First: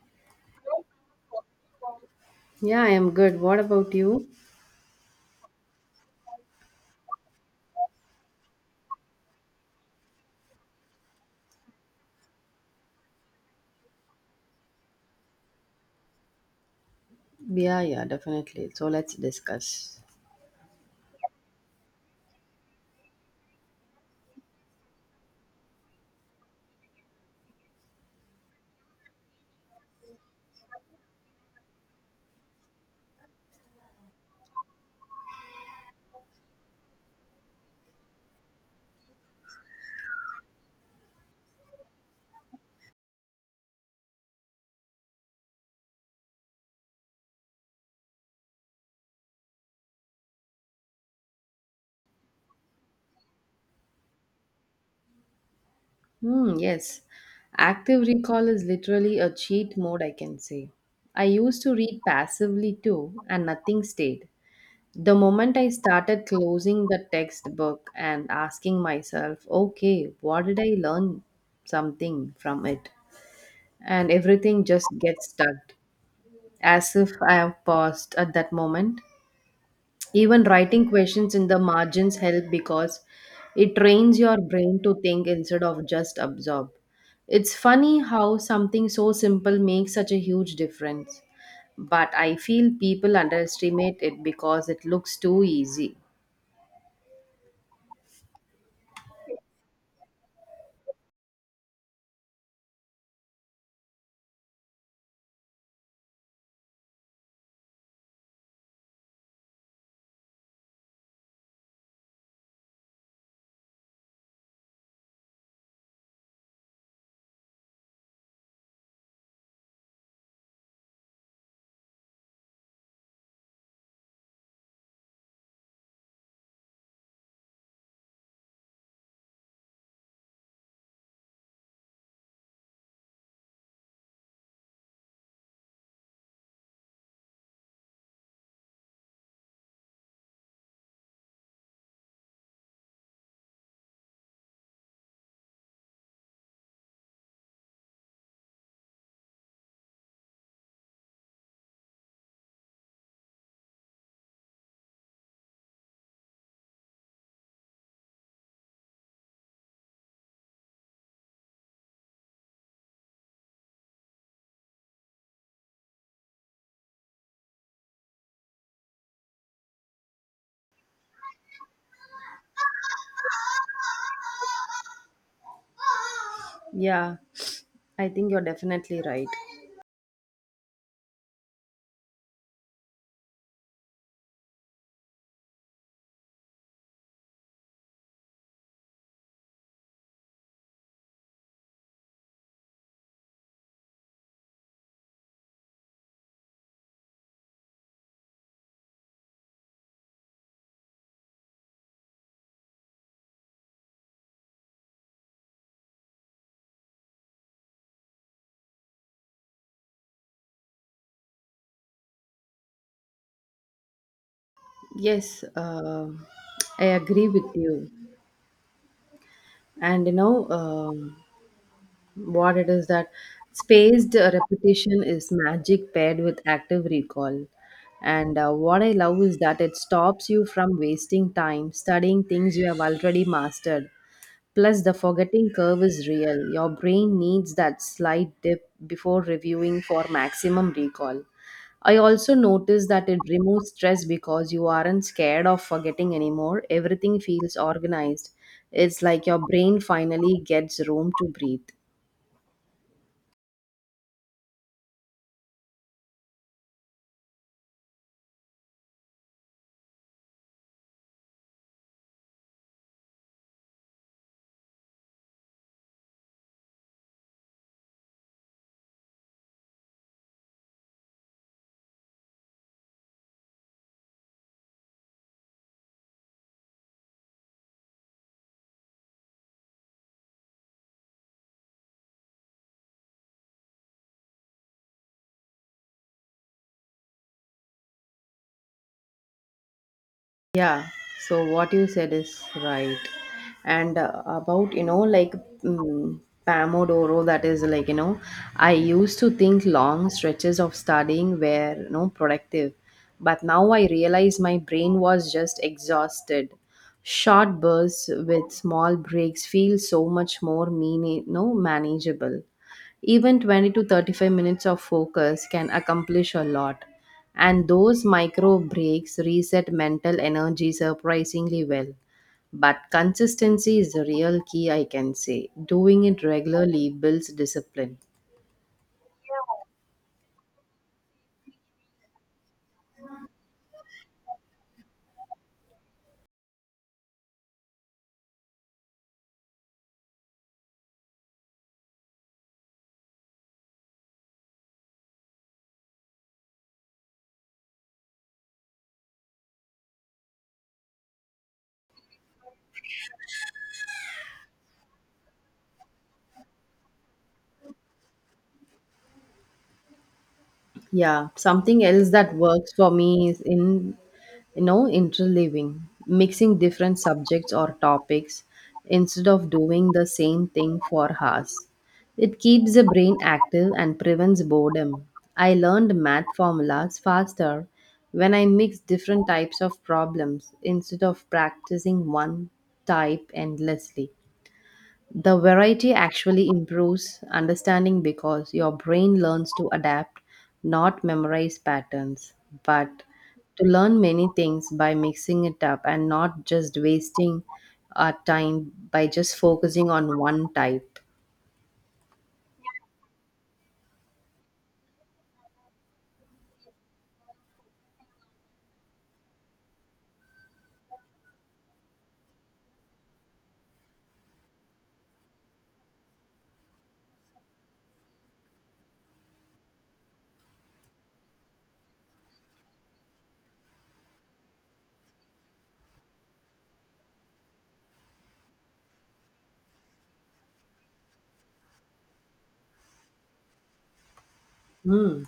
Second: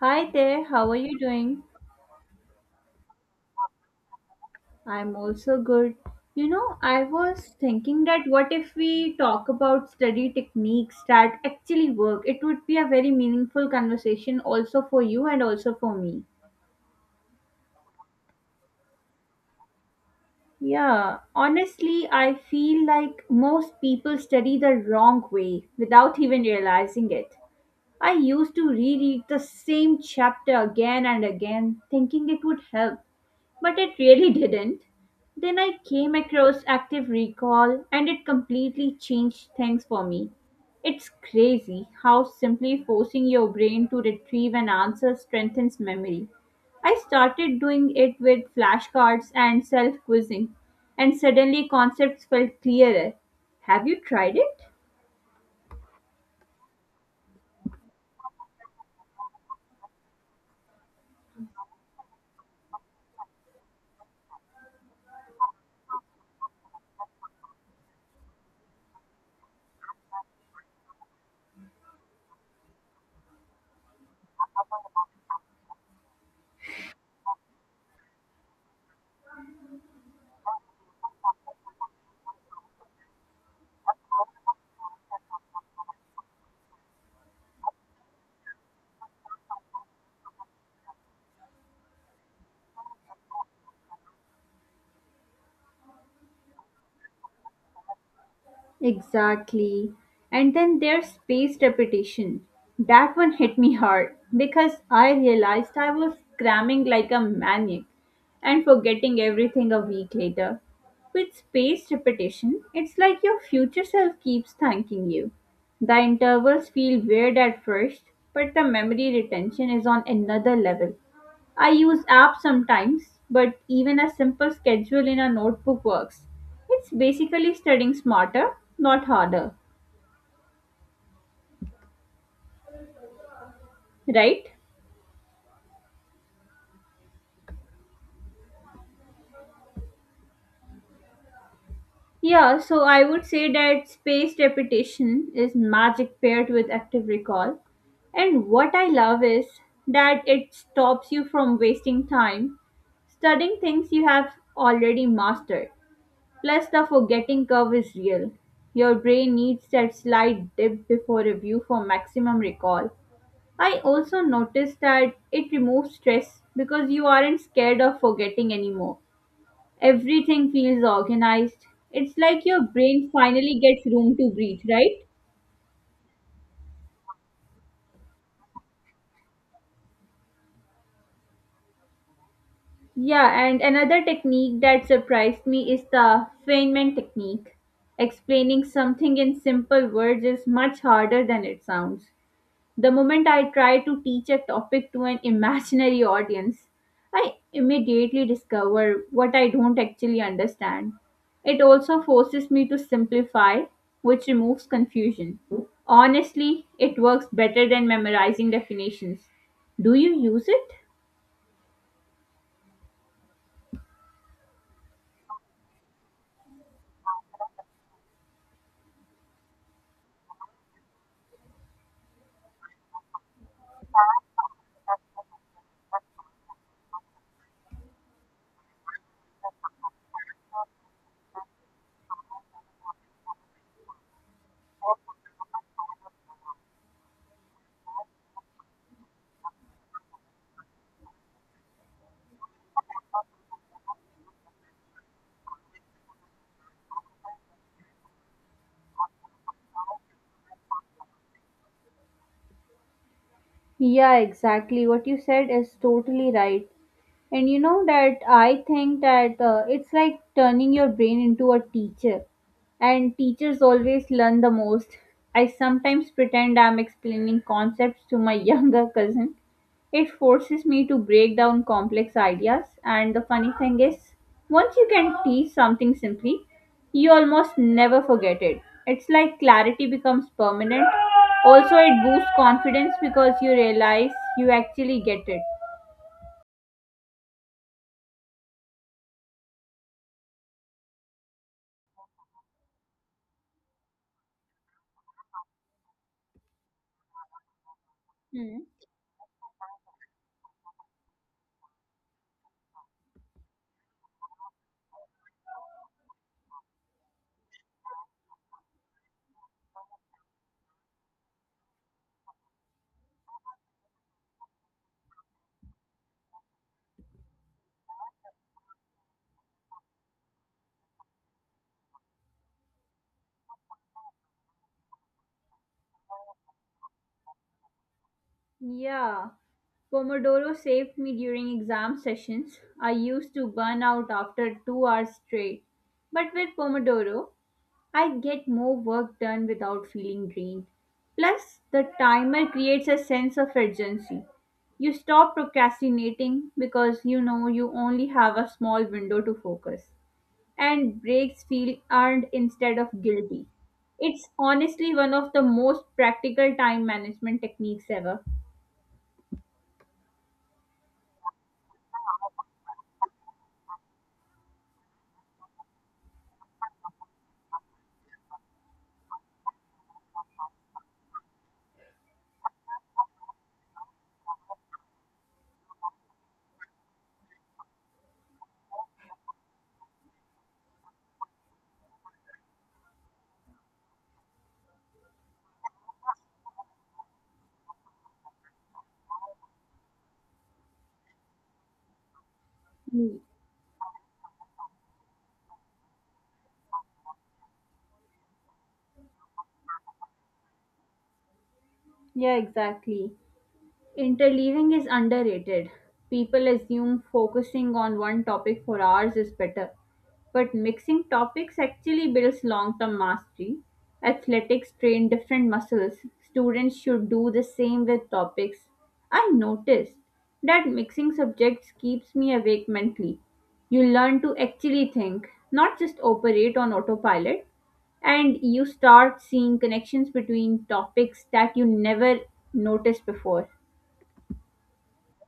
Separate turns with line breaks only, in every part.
Hi there, how are you doing?
Yeah, I am good. What about you?
I'm also good. You know, I was thinking that what if we talk about study techniques that actually work? It would be a very meaningful conversation also for you and also for me.
Yeah, yeah, definitely. So let's discuss.
Yeah, honestly, I feel like most people study the wrong way without even realizing it. I used to reread the same chapter again and again, thinking it would help, but it really didn't. Then I came across active recall and it completely changed things for me. It's crazy how simply forcing your brain to retrieve an answer strengthens memory. I started doing it with flashcards and self quizzing, and suddenly concepts felt clearer. Have you tried it?
Hmm, yes. Active recall is literally a cheat mode, I can say. I used to read passively too, and nothing stayed. The moment I started closing the textbook and asking myself, okay, what did I learn something from it? And everything just gets stuck, as if I have paused at that moment. Even writing questions in the margins help because it trains your brain to think instead of just absorb. It's funny how something so simple makes such a huge difference. But I feel people underestimate it because it looks too easy.
Exactly. And then there's spaced repetition. That one hit me hard because I realized I was cramming like a maniac and forgetting everything a week later. With spaced repetition, it's like your future self keeps thanking you. The intervals feel weird at first, but the memory retention is on another level. I use apps sometimes, but even a simple schedule in a notebook works. It's basically studying smarter, not harder, right? Yeah, so I would say that spaced repetition is magic paired with active recall. And what I love is that it stops you from wasting time studying things you have already mastered. Plus, the forgetting curve is real. Your brain needs that slight dip before review for maximum recall. I also noticed that it removes stress because you aren't scared of forgetting anymore. Everything feels organized. It's like your brain finally gets room to breathe, right?
Yeah, I think you're definitely right.
Yeah, and another technique that surprised me is the Feynman technique. Explaining something in simple words is much harder than it sounds. The moment I try to teach a topic to an imaginary audience, I immediately discover what I don't actually understand. It also forces me to simplify, which removes confusion. Honestly, it works better than memorizing definitions. Do you use it?
Yes, I agree with you. And what it is that spaced repetition is magic paired with active recall, and what I love is that it stops you from wasting time studying things you have already mastered. Plus, the forgetting curve is real. Your brain needs that slight dip before reviewing for maximum recall. I also noticed that it removes stress because you aren't scared of forgetting anymore. Everything feels organized. It's like your brain finally gets room to breathe.
Yeah, exactly. What you said is totally right. And you know that I think that it's like turning your brain into a teacher. And teachers always learn the most. I sometimes pretend I'm explaining concepts to my younger cousin. It forces me to break down complex ideas. And the funny thing is, once you can teach something simply, you almost never forget it. It's like clarity becomes permanent. Also, it boosts confidence because you realize you actually get it.
Yeah, so what you said is right. And about, you know, like mm Pomodoro, that is
Hmm.
I used to think long stretches of studying were, productive. But now I realize my brain was just exhausted. Short bursts with small breaks feel so much more meaning, no, manageable. Even 20 to 35 minutes of focus can accomplish a lot. And those micro breaks reset mental energy surprisingly well. But consistency is the real key, I can say. Doing it regularly builds discipline.
Yeah, Pomodoro saved me during exam sessions. I used to burn out after 2 hours straight. But with Pomodoro, I get more work done without feeling drained. Plus, the timer creates a sense of urgency. You stop procrastinating because you know you only have a small window to focus. And breaks feel earned instead of guilty. It's honestly one of the most practical time management techniques ever.
Yeah, something else that works for me is in interleaving, mixing different subjects or topics instead of doing the same thing for hours. It keeps the brain active and prevents boredom. I learned math formulas faster when I mix different types of problems instead of practicing one type endlessly. The variety actually improves understanding because your brain learns to adapt, not memorize patterns, but to learn many things by mixing it up and not just wasting our time by just focusing on one type.
Yeah, exactly. Interleaving is underrated. People assume focusing on one topic for hours is better, but mixing topics actually builds long term mastery. Athletics train different muscles. Students should do the same with topics. I noticed that mixing subjects keeps me awake mentally. You learn to actually think, not just operate on autopilot, and you start seeing connections between topics that you never noticed before.
Hmm.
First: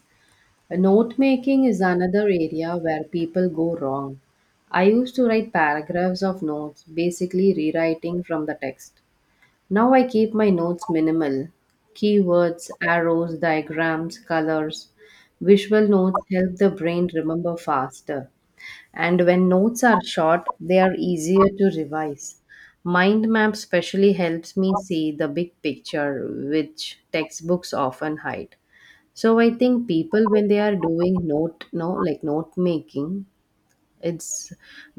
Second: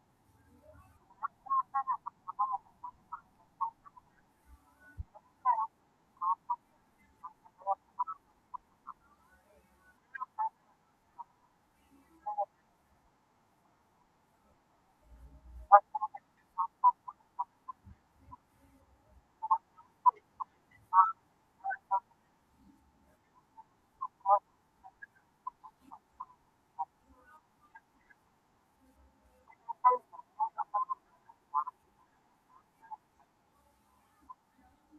Note making is another area where people go wrong. I used to write paragraphs of notes, basically rewriting from the text. Now I keep my notes minimal. Keywords, arrows, diagrams, colors. Visual notes help the brain remember faster. And when notes are short, they are easier to revise. Mind map specially helps me see the big picture, which textbooks often hide. So I think people when they are doing note, no, like note making, it's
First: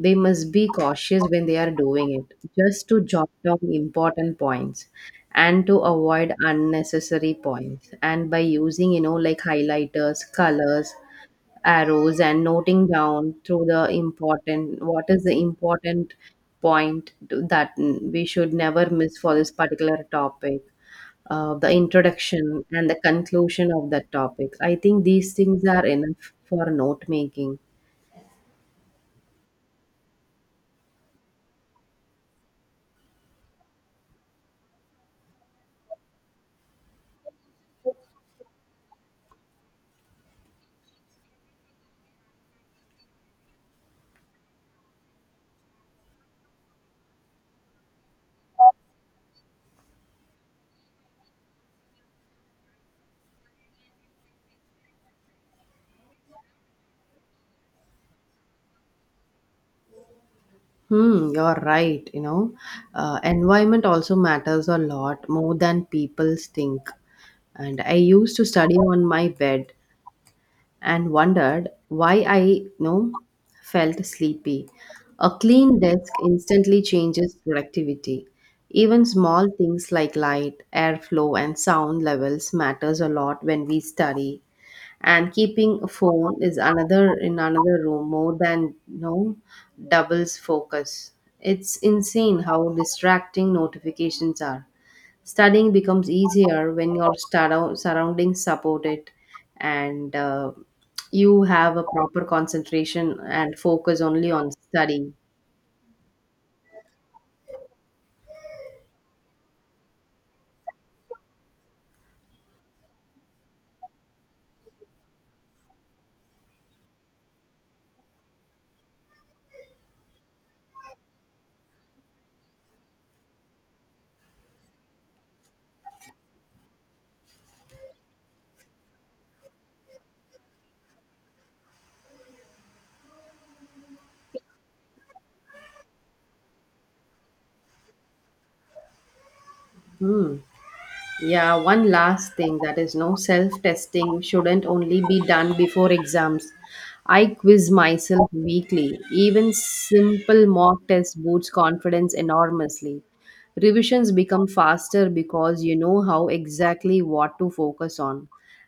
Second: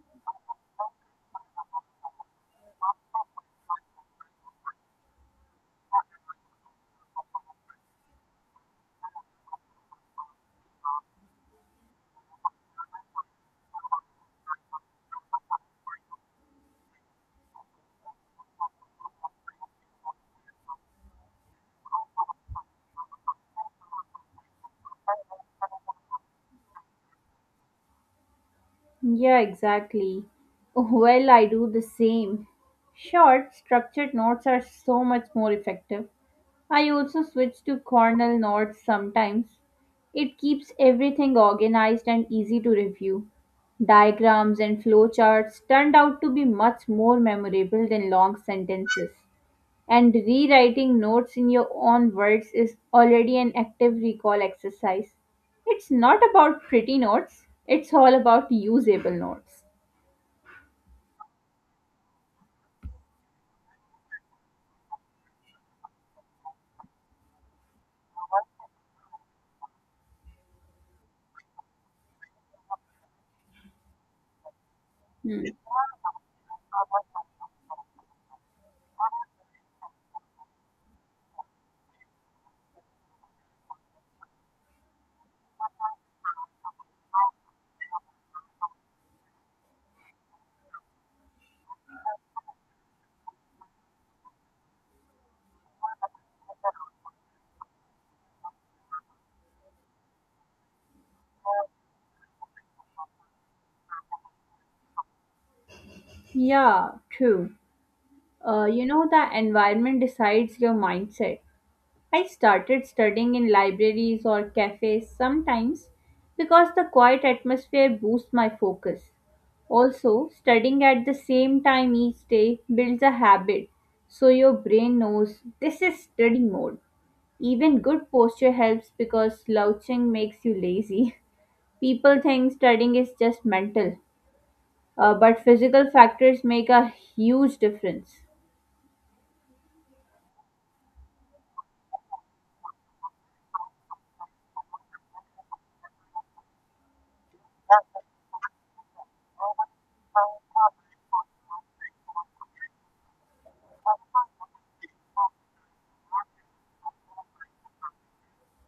they must be cautious when they are doing it, just to jot down important points and to avoid unnecessary points. And by using, highlighters, colors, arrows, and noting down through the important what is the important that we should never miss for this particular topic, the introduction and the conclusion of that topic. I think these things are enough for note making.
Yeah, exactly. Well, I do the same. Short, structured notes are so much more effective. I also switch to Cornell notes sometimes. It keeps everything organized and easy to review. Diagrams and flowcharts turned out to be much more memorable than long sentences. And rewriting notes in your own words is already an active recall exercise. It's not about pretty notes, it's all about usable notes.
Hmm, you're right, you know. Environment also matters a lot more than people think. And I used to study on my bed and wondered why I, felt sleepy. A
Hmm.
clean desk instantly changes productivity. Even small things like light, airflow, and sound levels matters a lot when we study, and keeping a phone is another in another room more than no doubles focus. It's insane how distracting notifications are. Studying becomes easier when your surroundings support it, and you have a proper concentration and focus only on studying.
Yeah, true. You know, the environment decides your mindset. I started studying in libraries or cafes sometimes because the quiet atmosphere boosts my focus. Also, studying at the same time each day builds a habit so your brain knows this is study mode. Even good posture helps because slouching makes you lazy. People think studying is just mental, but physical factors make a huge difference.
Hmm. Yeah, one last thing that is no self testing shouldn't only be done before exams. I quiz myself weekly. Even simple mock test boosts confidence enormously. Revisions become faster because you know how exactly what to focus on,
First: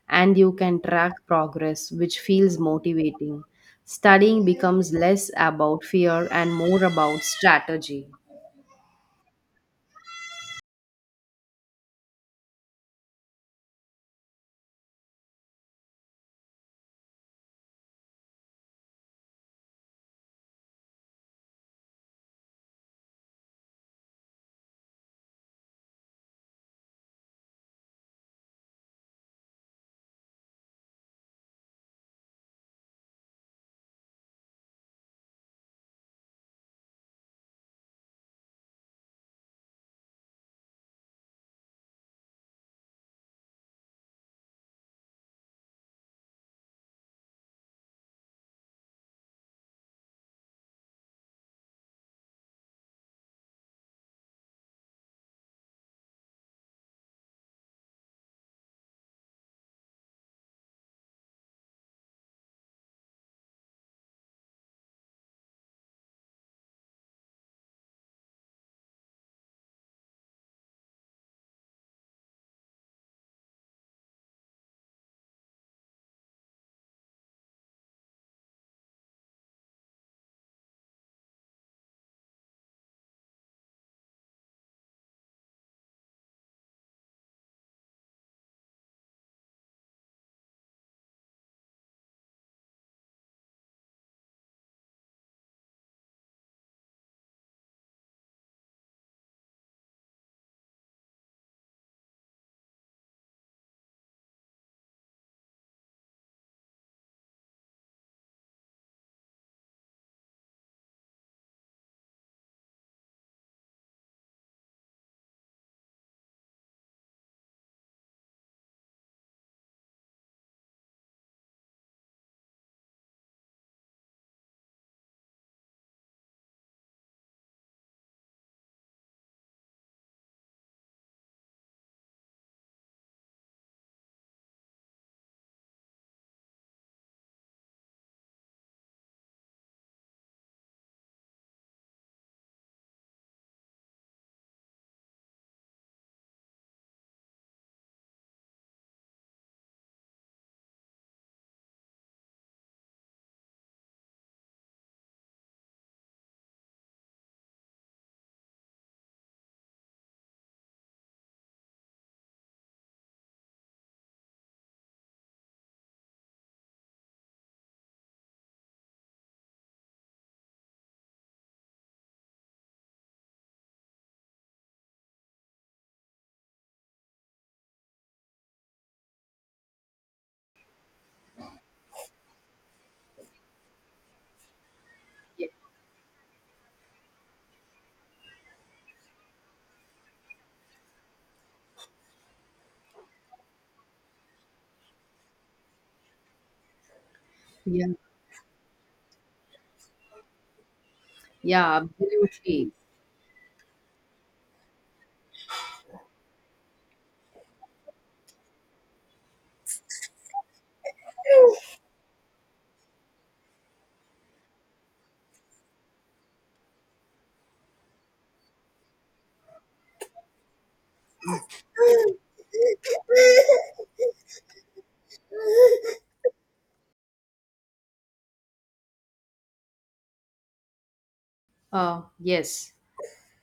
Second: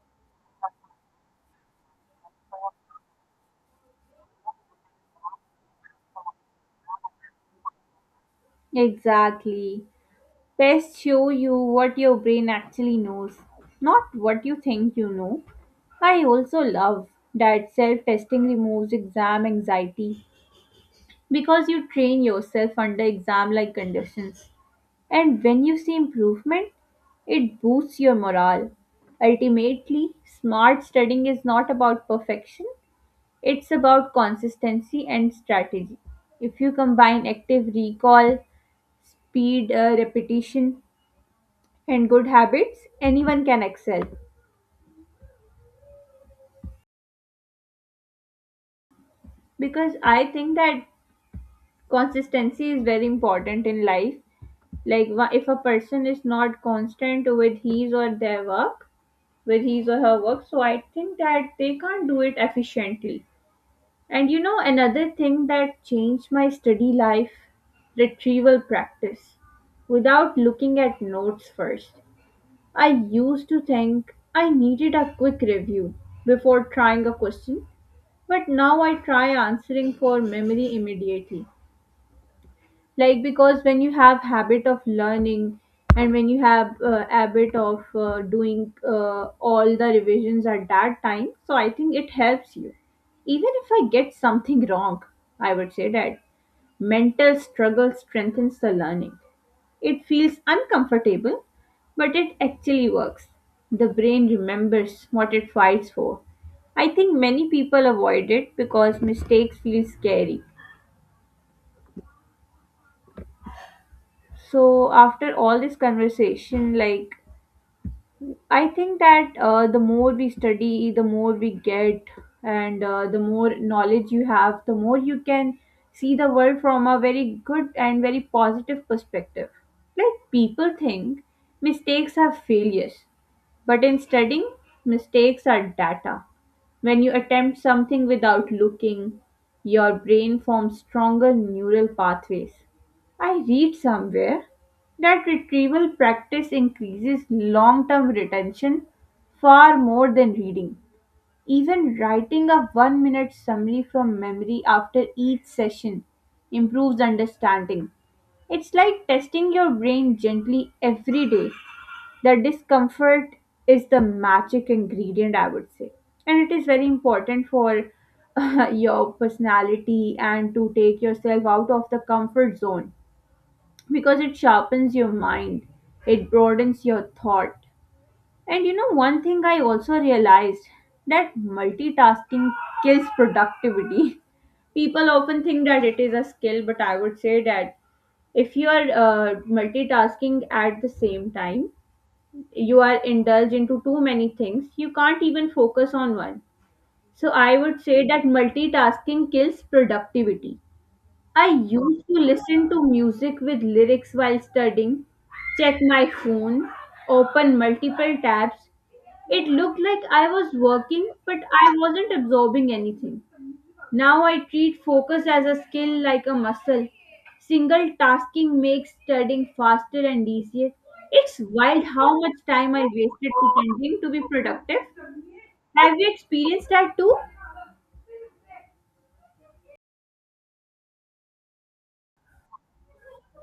and you can track progress, which feels motivating. Studying becomes less about fear and more about strategy.
Exactly. Tests show you what your brain actually knows, not what you think you know. I also love that self testing removes exam anxiety because you train yourself under exam like conditions. And when you see improvement, it boosts your morale. Ultimately, smart studying is not about perfection, it's about consistency and strategy. If you combine active recall, speed, repetition, and good habits, anyone can excel. Because I think that consistency is very important in life. Like, if a person is not constant with his or their work, with his or her work, so I think that they can't do it efficiently. And you know, another thing that changed my study life, retrieval practice without looking at notes first. I used to think I needed a quick review before trying a question, but now I try answering for memory immediately. Like because when you have habit of learning and when you have habit of doing all the revisions at that time, so I think it helps you. Even if I get something wrong, I would say that mental struggle strengthens the learning. It feels uncomfortable, but it actually works. The brain remembers what it fights for. I think many people avoid it because mistakes feel scary. So, after all this conversation, like, I think that the more we study, the more we get, and the more knowledge you have, the more you can see the world from a very good and very positive perspective. Like, people think mistakes are failures, but in studying, mistakes are data. When you attempt something without looking, your brain forms stronger neural pathways. I read somewhere that retrieval practice increases long term retention far more than reading. Even writing a one minute summary from memory after each session improves understanding. It's like testing your brain gently every day, the discomfort is the magic ingredient, I would say. And it is very important for your personality and to take yourself out of the comfort zone because it sharpens your mind, it broadens your thought. And you know, one thing I also realized that multitasking kills productivity. People often think that it is a skill, but I would say that if you are multitasking at the same time, you are indulged into too many things, you can't even focus on one. So I would
Yeah,
say that multitasking kills productivity. I
yeah,
used to listen
absolutely.
to music with lyrics while studying, check my phone, open multiple tabs. It looked like I was working, but I wasn't absorbing anything. Now I treat focus as a skill like a muscle. Single tasking makes studying faster and easier. It's wild how much time I wasted pretending to be productive. Have you experienced that too?
Yes.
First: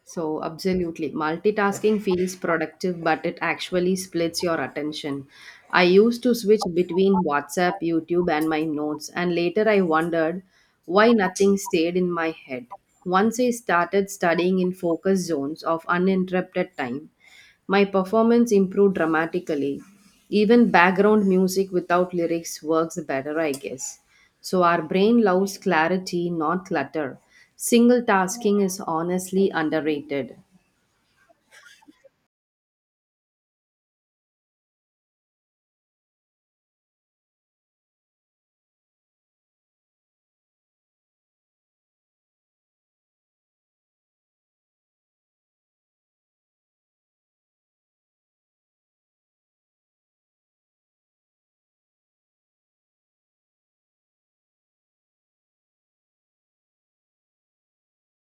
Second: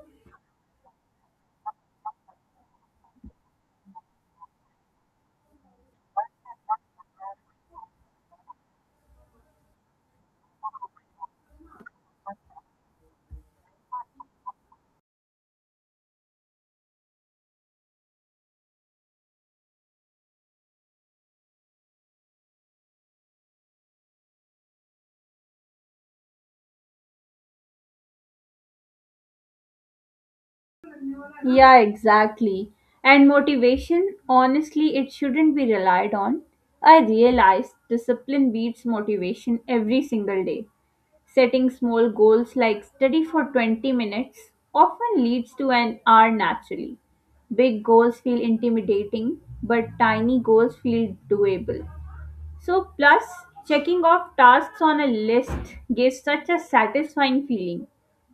So, absolutely. Multitasking feels productive, but it actually splits your attention. I used to switch between WhatsApp, YouTube, and my notes, and later I wondered why nothing stayed in my head. Once I started studying in focus zones of uninterrupted time, my performance improved dramatically. Even background music without lyrics works better, I guess. So our brain loves clarity, not clutter. Single tasking is honestly underrated.
Yeah, exactly. And motivation, honestly, it shouldn't be relied on. I realize discipline beats motivation every single day. Setting small goals like study for 20 minutes often leads to an hour naturally. Big goals feel intimidating, but tiny goals feel doable. So, plus, checking off tasks on a list gives such a satisfying feeling.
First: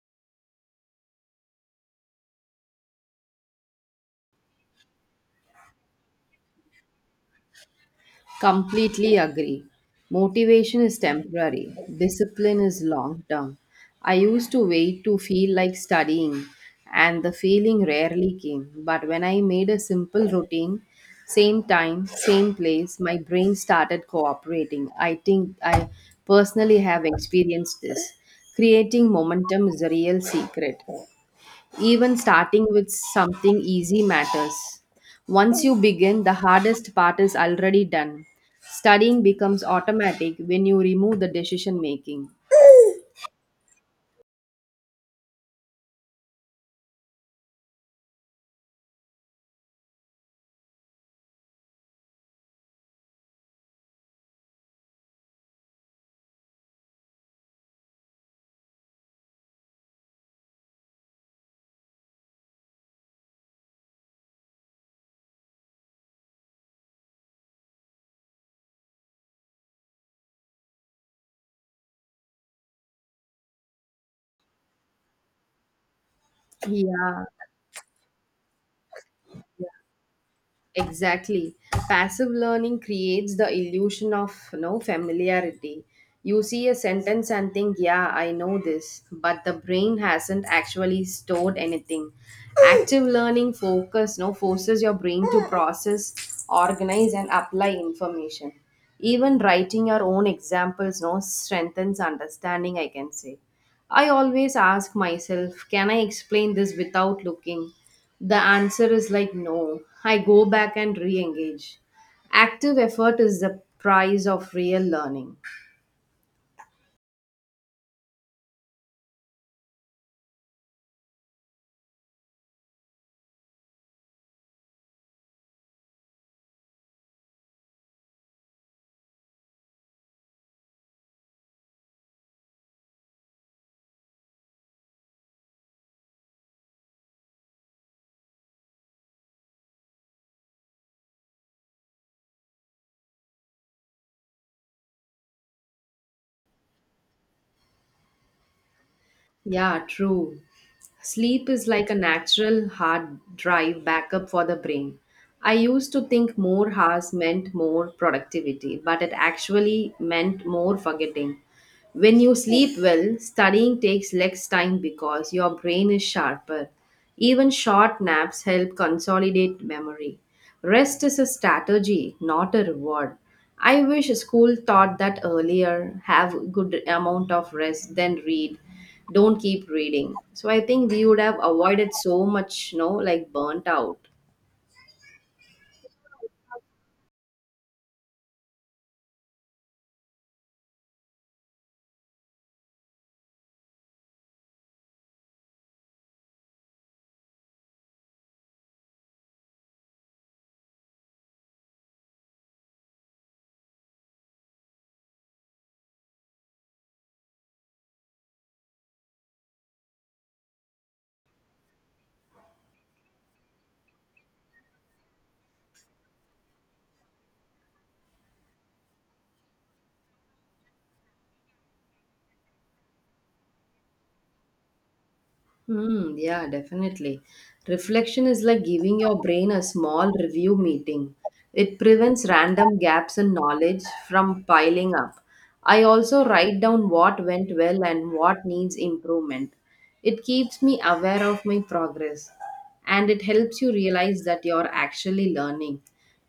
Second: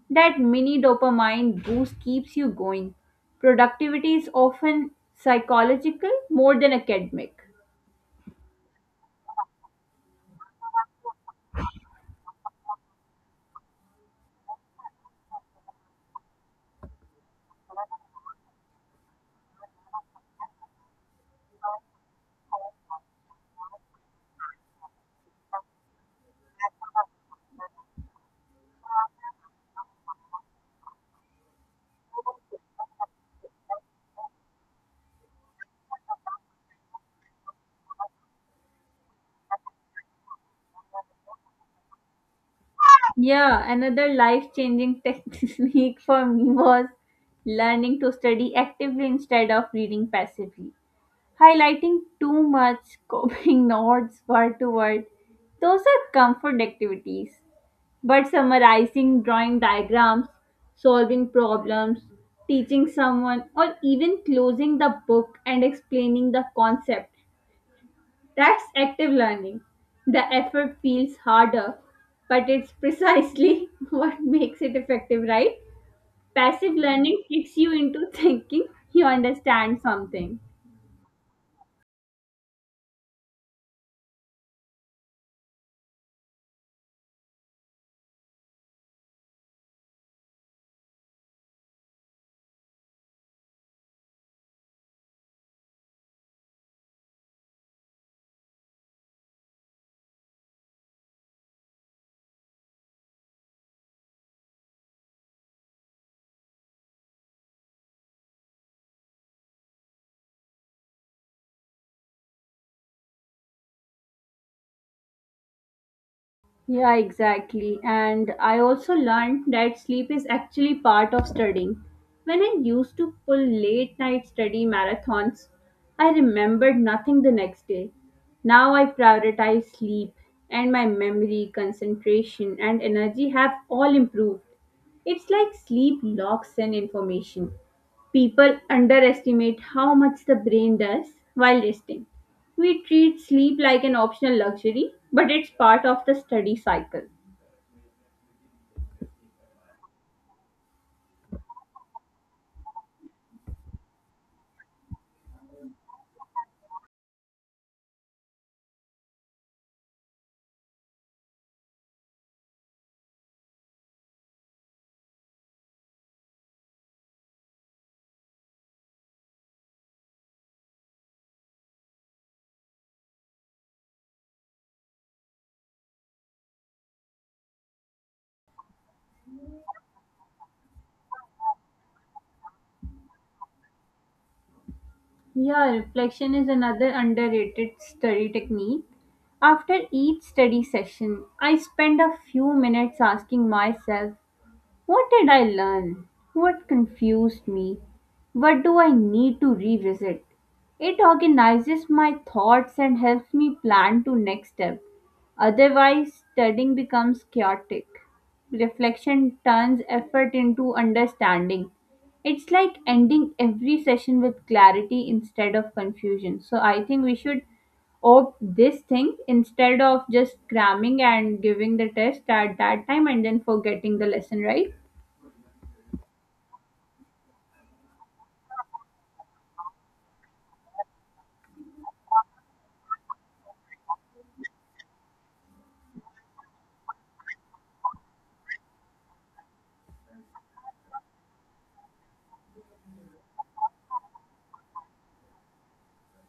That mini dopamine boost keeps you going. Productivity is often psychological more than academic.
Completely agree. Motivation is temporary, discipline is long term. I used to wait to feel like studying, and the feeling rarely came. But when I made a simple routine, same time, same place, my brain started cooperating. I think I personally have experienced this. Creating momentum is the real secret. Even starting with something easy matters. Once you begin, the hardest part is already done. Studying becomes automatic when you remove the decision making.
Yeah, another life changing technique for me was learning to study actively instead of reading passively. Highlighting too much, copying notes word to word, those are comfort activities. But summarizing, drawing diagrams, solving problems, teaching someone, or even closing the book and explaining the concept, that's active learning. The effort feels harder, but it's precisely what makes it effective, right? Passive learning
Yeah,
kicks you into thinking you understand something.
exactly. Passive learning creates the illusion of no familiarity. You see a sentence and think, yeah, I know this, but the brain hasn't actually stored anything. Active learning focus no forces your brain to process, organize and apply information. Even writing your own examples no strengthens understanding, I can say. I always ask myself, can I explain this without looking? The answer is like no. I go back and re engage. Active effort is the price of real learning.
Yeah, exactly. And I also learned that sleep is actually part of studying. When I used to pull late night study marathons, I remembered nothing the next day. Now I prioritize sleep, and my memory, concentration, and energy have all improved. It's like sleep locks in information. People underestimate how much the brain does while resting. We treat sleep like an optional luxury, but it's part of the study cycle.
Yeah, true. Sleep is like a natural hard drive backup for the brain. I used to think more hours meant more productivity, but it actually meant more forgetting. When you sleep well, studying takes less time because your brain is sharper. Even short naps help consolidate memory. Rest is a strategy, not a reward. I wish school taught that earlier. Have good amount of rest, then read. Don't keep reading. So I think we would have avoided so much, burnt out.
Yeah, reflection is another underrated study technique. After each study session, I spend a few minutes asking myself, what did I learn? What confused me? What do I need to revisit? It organizes my thoughts and helps me plan to next step. Otherwise, studying becomes chaotic. Reflection turns effort into understanding. It's like ending every session with clarity instead of confusion. So I think we should opt this thing instead of just cramming and giving the test at that time and then forgetting the lesson, right?
Hmm, yeah, definitely. Reflection is like giving your brain a small review meeting. It prevents random gaps in knowledge from piling up. I also write down what went well and what needs improvement. It keeps me aware of my progress, and it helps you realize that you're actually learning,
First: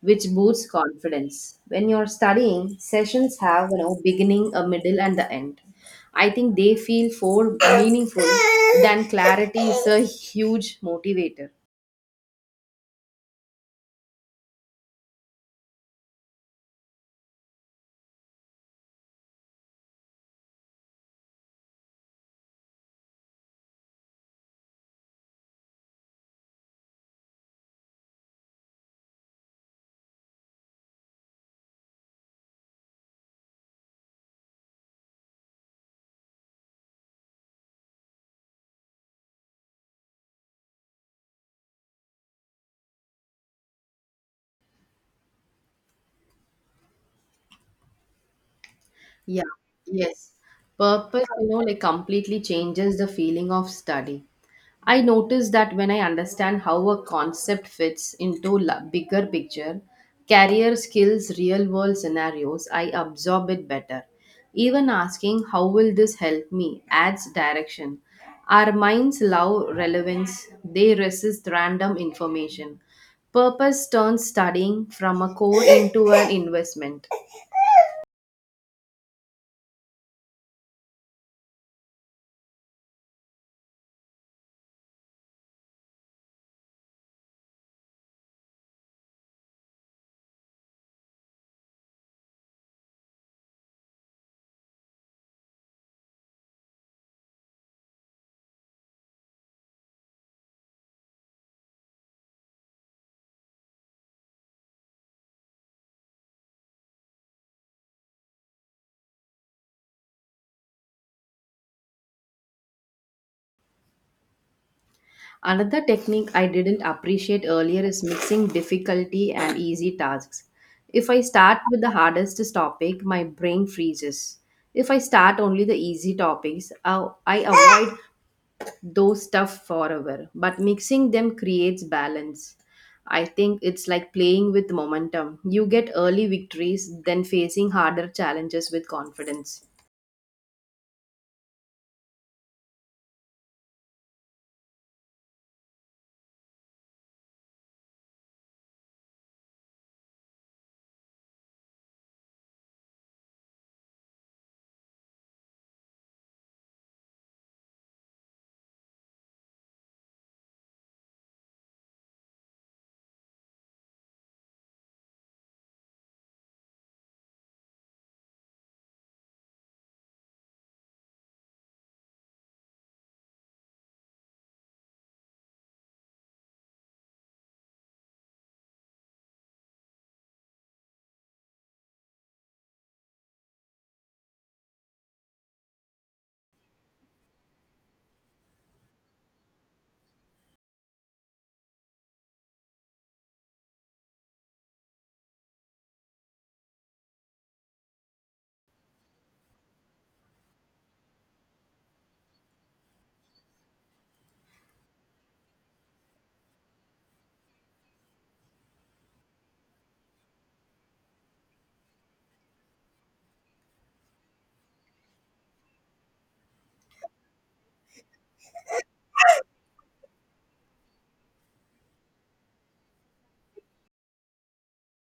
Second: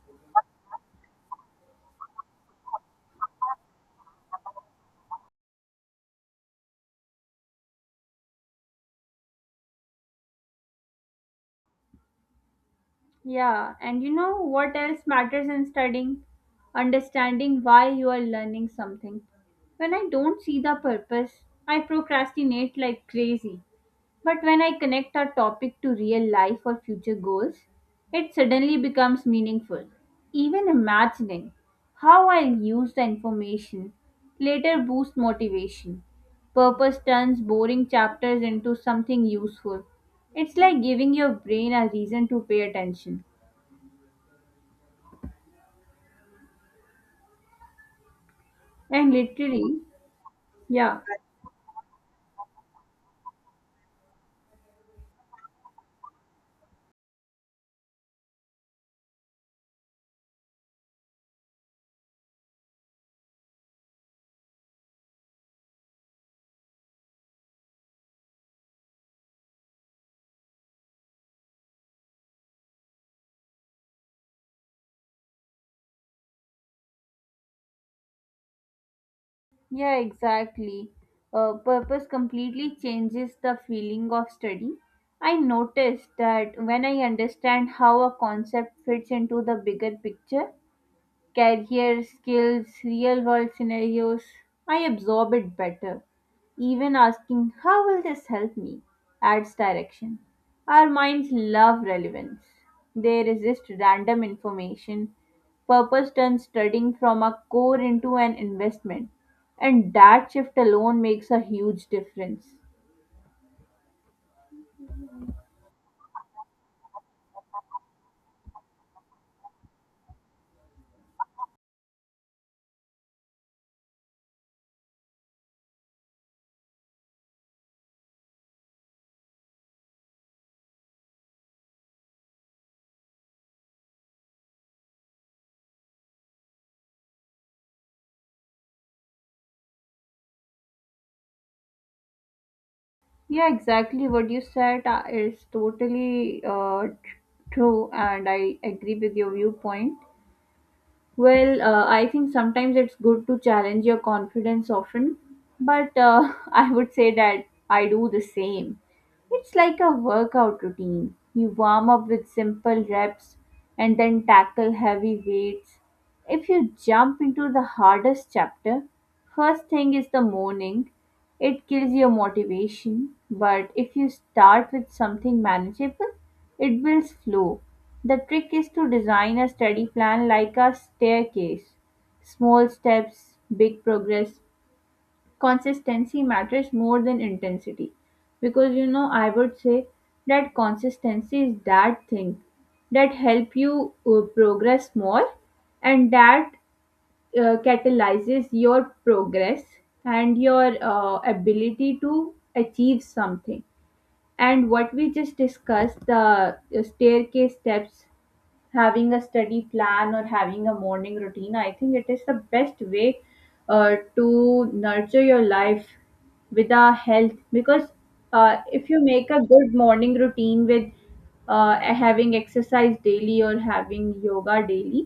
which boosts confidence. When you're studying, sessions have beginning, a middle, and the end. I think they feel more meaningful than clarity is a huge motivator.
Yeah, and you know what else matters in studying? Understanding why you are learning something. When I don't see the purpose, I procrastinate like crazy. But when I connect a topic to real life or future goals, it suddenly becomes meaningful. Even imagining how I'll use the information later boosts motivation. Purpose turns boring chapters into something useful. It's like giving your brain a reason to pay attention. And
Yeah,
literally,
yes.
yeah,
Purpose, completely changes the feeling of study. I notice that when I understand how a concept fits into bigger picture, career skills, real world scenarios, I absorb it better. Even asking how will this help me adds direction. Our minds love relevance, they resist random information. Purpose turns studying from a core into an investment.
Yeah, exactly. Purpose completely changes the feeling of study. I noticed that when I understand how a concept fits into the bigger picture, career skills, real world scenarios, I absorb it better. Even asking, "How will this help me?" adds direction. Our minds love relevance, they resist random information. Purpose turns studying from a core into an investment, and that shift alone makes a huge difference.
Another technique I didn't appreciate earlier is mixing difficulty and easy tasks. If I start with the hardest topic, my brain freezes. If I start only the easy topics, I avoid those stuff forever. But mixing them creates balance. I think it's like playing with momentum. You get early victories, then facing harder challenges with confidence.
Yeah, exactly what you said is totally true, and I agree with your viewpoint. Well, I think sometimes it's good to challenge your confidence often, but I would say that I do the same. It's like a workout routine. You warm up with simple reps and then tackle heavy weights. If you jump into the hardest chapter, first thing is the morning. It kills your motivation, but if you start with something manageable, it builds flow. The trick is to design a study plan like a staircase. Small steps, big progress. Consistency matters more than intensity. Because you know, I would say that consistency is that thing that help you progress more and that catalyzes your progress and your ability to achieve something, and what we just discussed, the staircase steps, having a study plan or having a morning routine, I think it is the best way to nurture your life with our health, because if you make a good morning routine with having exercise daily or having yoga daily,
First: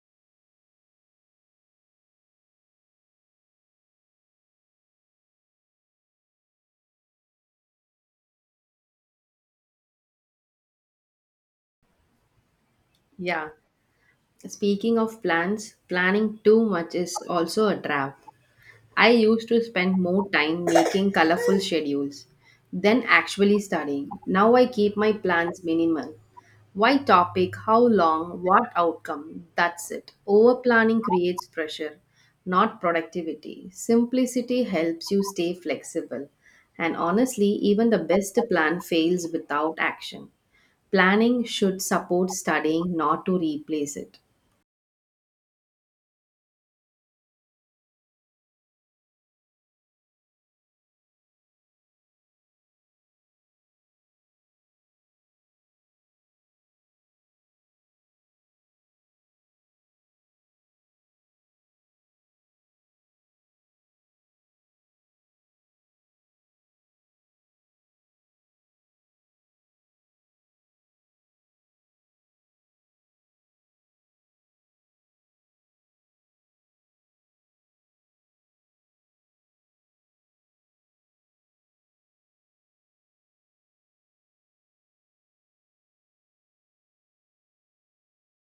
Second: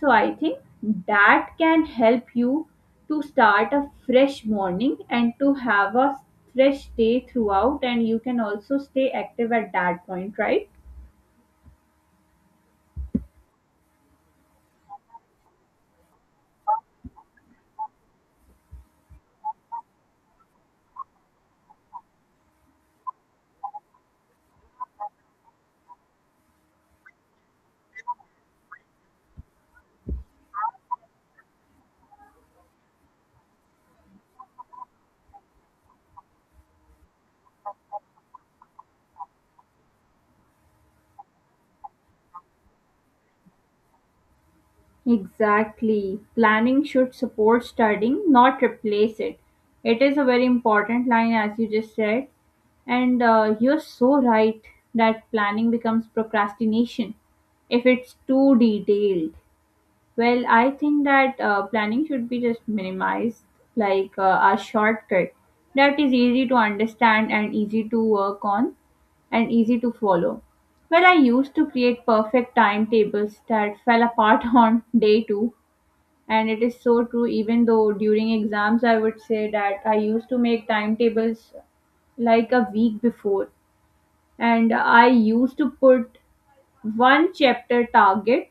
so I think that can help you to start a fresh morning and to have a fresh day throughout, and you can also stay active at that point, right?
Yeah. Speaking of plans, planning too much is also a trap. I used to spend more time making colorful schedules than actually studying. Now I keep my plans minimal. Why topic, how long, what outcome, that's it. Over planning creates pressure, not productivity. Simplicity helps you stay flexible. And honestly, even the best plan fails without action. Planning should support studying, not to replace it.
Exactly. Planning should support studying, not replace it. It is a very important line, as you just said. And you're so right that planning becomes procrastination if it's too detailed. Well, I think that planning should be just minimized, like a shortcut that is easy to understand and easy to work on and easy to follow. Well, I used to create perfect timetables that fell apart on day two, and it is so true. Even though during exams, I would say that I used to make timetables like a week before, and I used to put one chapter target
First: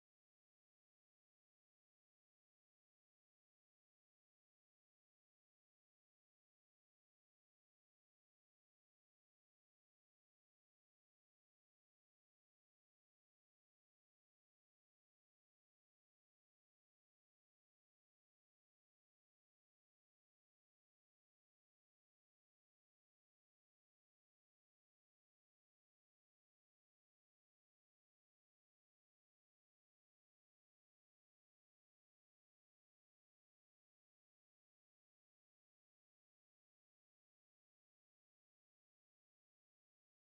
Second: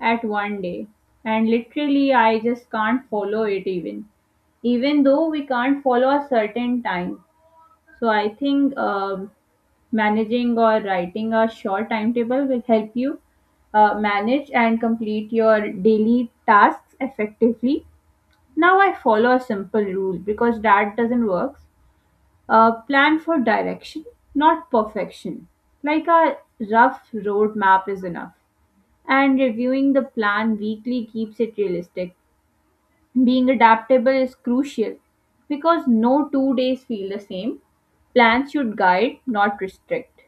at one day, and literally I just can't follow it, even though we can't follow a certain time. So I think managing or writing a short timetable will help you manage and complete your daily tasks effectively. Now I follow a simple rule, because that doesn't work. Plan for direction, not perfection, like a rough road map is enough, and reviewing the plan weekly keeps it realistic. Being adaptable is crucial because no two days feel the same. Plans should guide, not restrict.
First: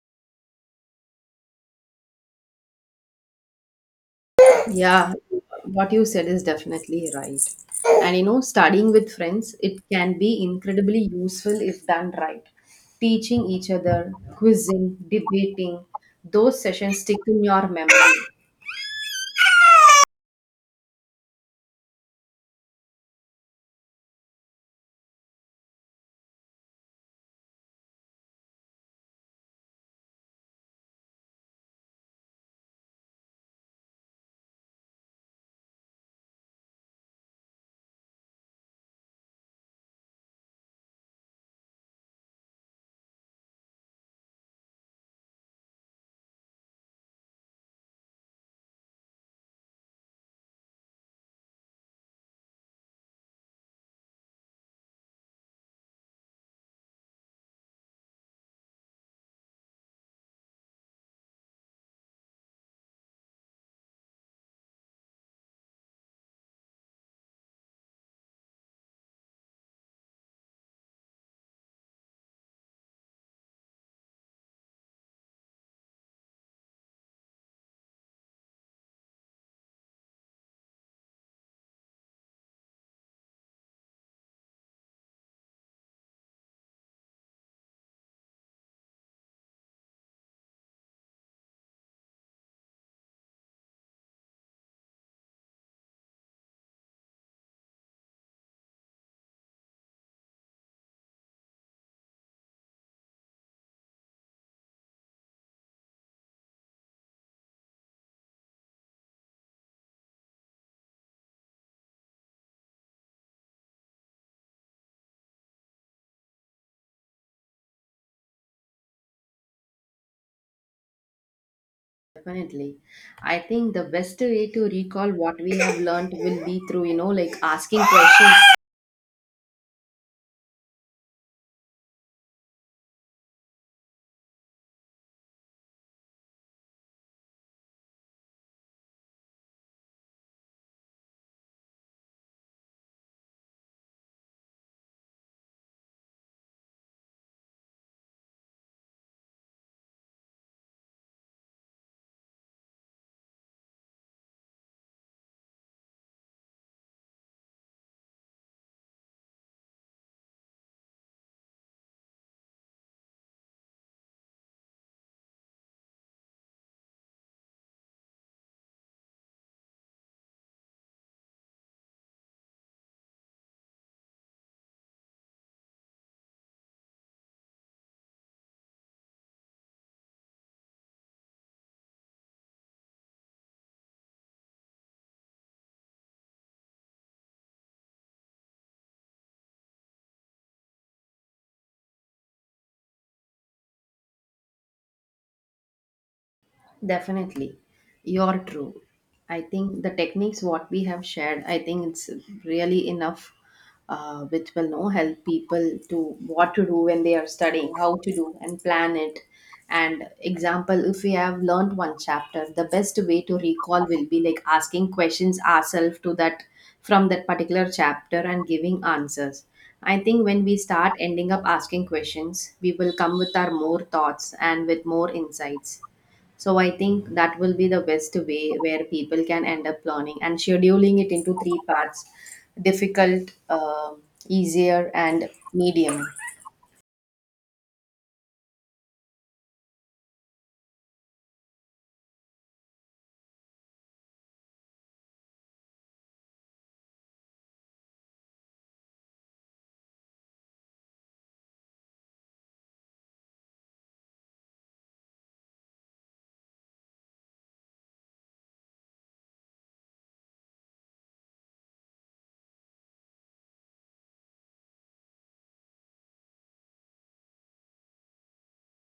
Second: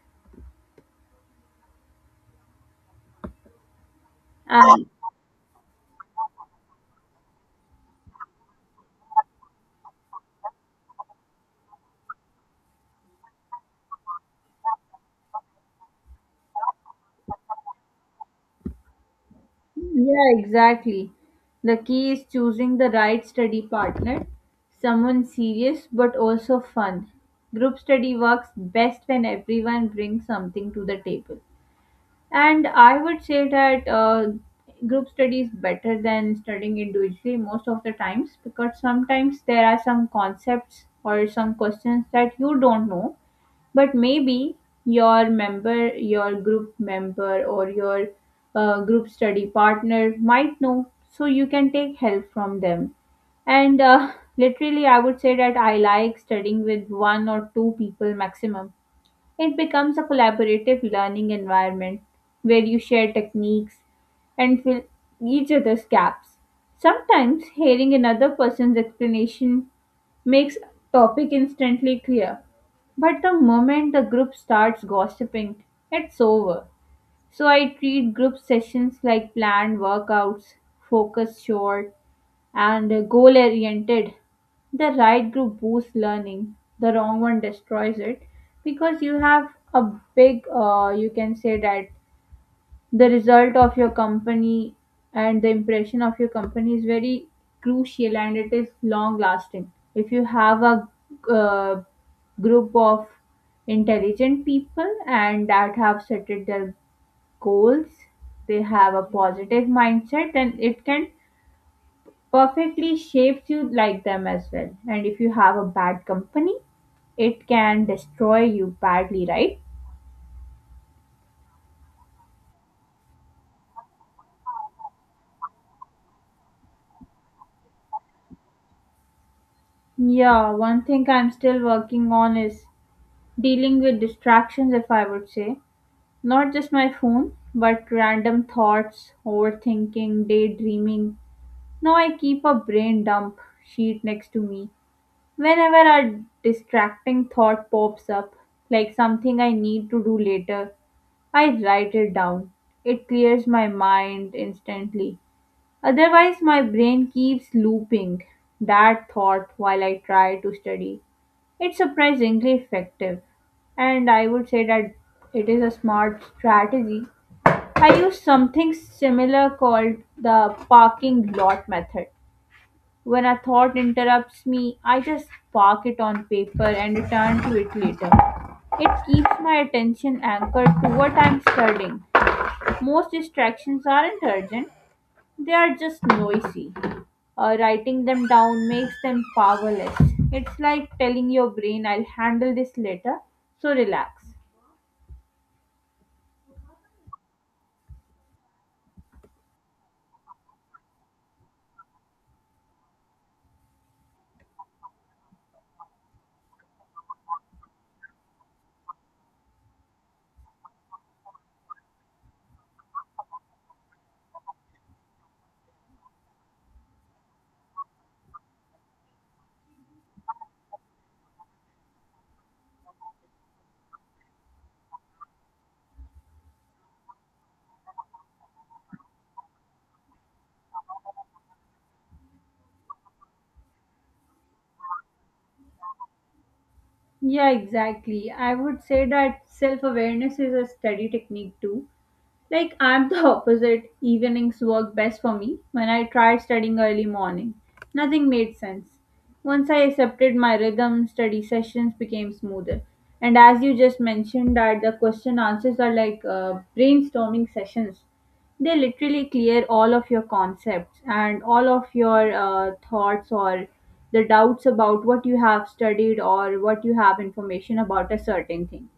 And
Yeah, what you said is definitely right. And you know, studying with friends, it can be incredibly useful if done right. Teaching each other, quizzing, debating, those sessions stick in your memory.
yeah, exactly. The key is choosing the right study partner, someone serious but also fun. Group study works best when everyone brings something to the table. And I would say that group study is better than studying individually most of the times, because sometimes there are some concepts or some questions that you don't know, but maybe your member, your group member, or your group study partner might know, so you can take help from them. And literally, I would say that I like studying with one or two people maximum. It becomes a collaborative learning environment where you share techniques and fill each other's gaps. Sometimes hearing another person's explanation makes a topic instantly clear. But the moment the group starts gossiping, it's over. So I treat group sessions like planned workouts, focus short, and goal oriented. The right group boosts learning, the wrong one destroys it, because you have a big, you can say that the result of your company and the impression of your company is very crucial, and it is long lasting. If you have a uh, group of intelligent people and that have set their goals, they have a positive mindset, then it can perfectly shapes you like them as well. And if you have a bad company, it can destroy you badly, right?
Definitely. I think the best way to recall what we have learned will be through, asking questions.
Yeah, one thing I'm still working on is dealing with distractions, if I would say. Not just my phone, but random thoughts, overthinking, daydreaming. Now I keep a brain dump sheet next to me. Whenever a distracting thought pops up, like something I need to do later, I write it down. It clears my mind instantly. Otherwise, my brain keeps looping that thought while I try to study. It's surprisingly effective, and I would say that it is a smart strategy. I use something similar called the parking lot method. When a thought interrupts me, I just park it on paper and return to it later. It keeps my attention anchored to what I'm studying. Most distractions aren't urgent, they are just noisy. Writing them down makes them powerless. It's like telling your brain, "I'll handle this later, so relax."
Definitely. You're true. I think the techniques what we have shared, I think it's really enough, which will know help people to what to do when they are studying, how to do and plan it. And example, if we have learned one chapter, the best way to recall will be like asking questions ourselves to that from that particular chapter and giving answers. I think when we start ending up asking questions, we will come with our more thoughts and with more insights. So I think that will be the best way where people can end up planning and scheduling it into three parts: difficult, easier, and medium.
Yeah, exactly. I would say that self awareness is a study technique too. Like I'm the opposite. Evenings work best for me. When I tried studying early morning, nothing made sense. Once I accepted my rhythm, study sessions became smoother. And as you just mentioned, that the question answers are like brainstorming sessions. They literally clear all of your concepts and all of your thoughts or the doubts about what you have studied or what you have information about a certain thing.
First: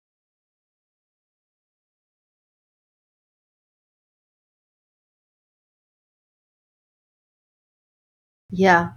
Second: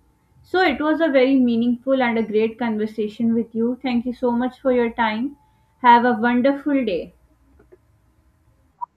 So it was a very meaningful and a great conversation with you. Thank you so much for your time. Have a wonderful day.
Yeah.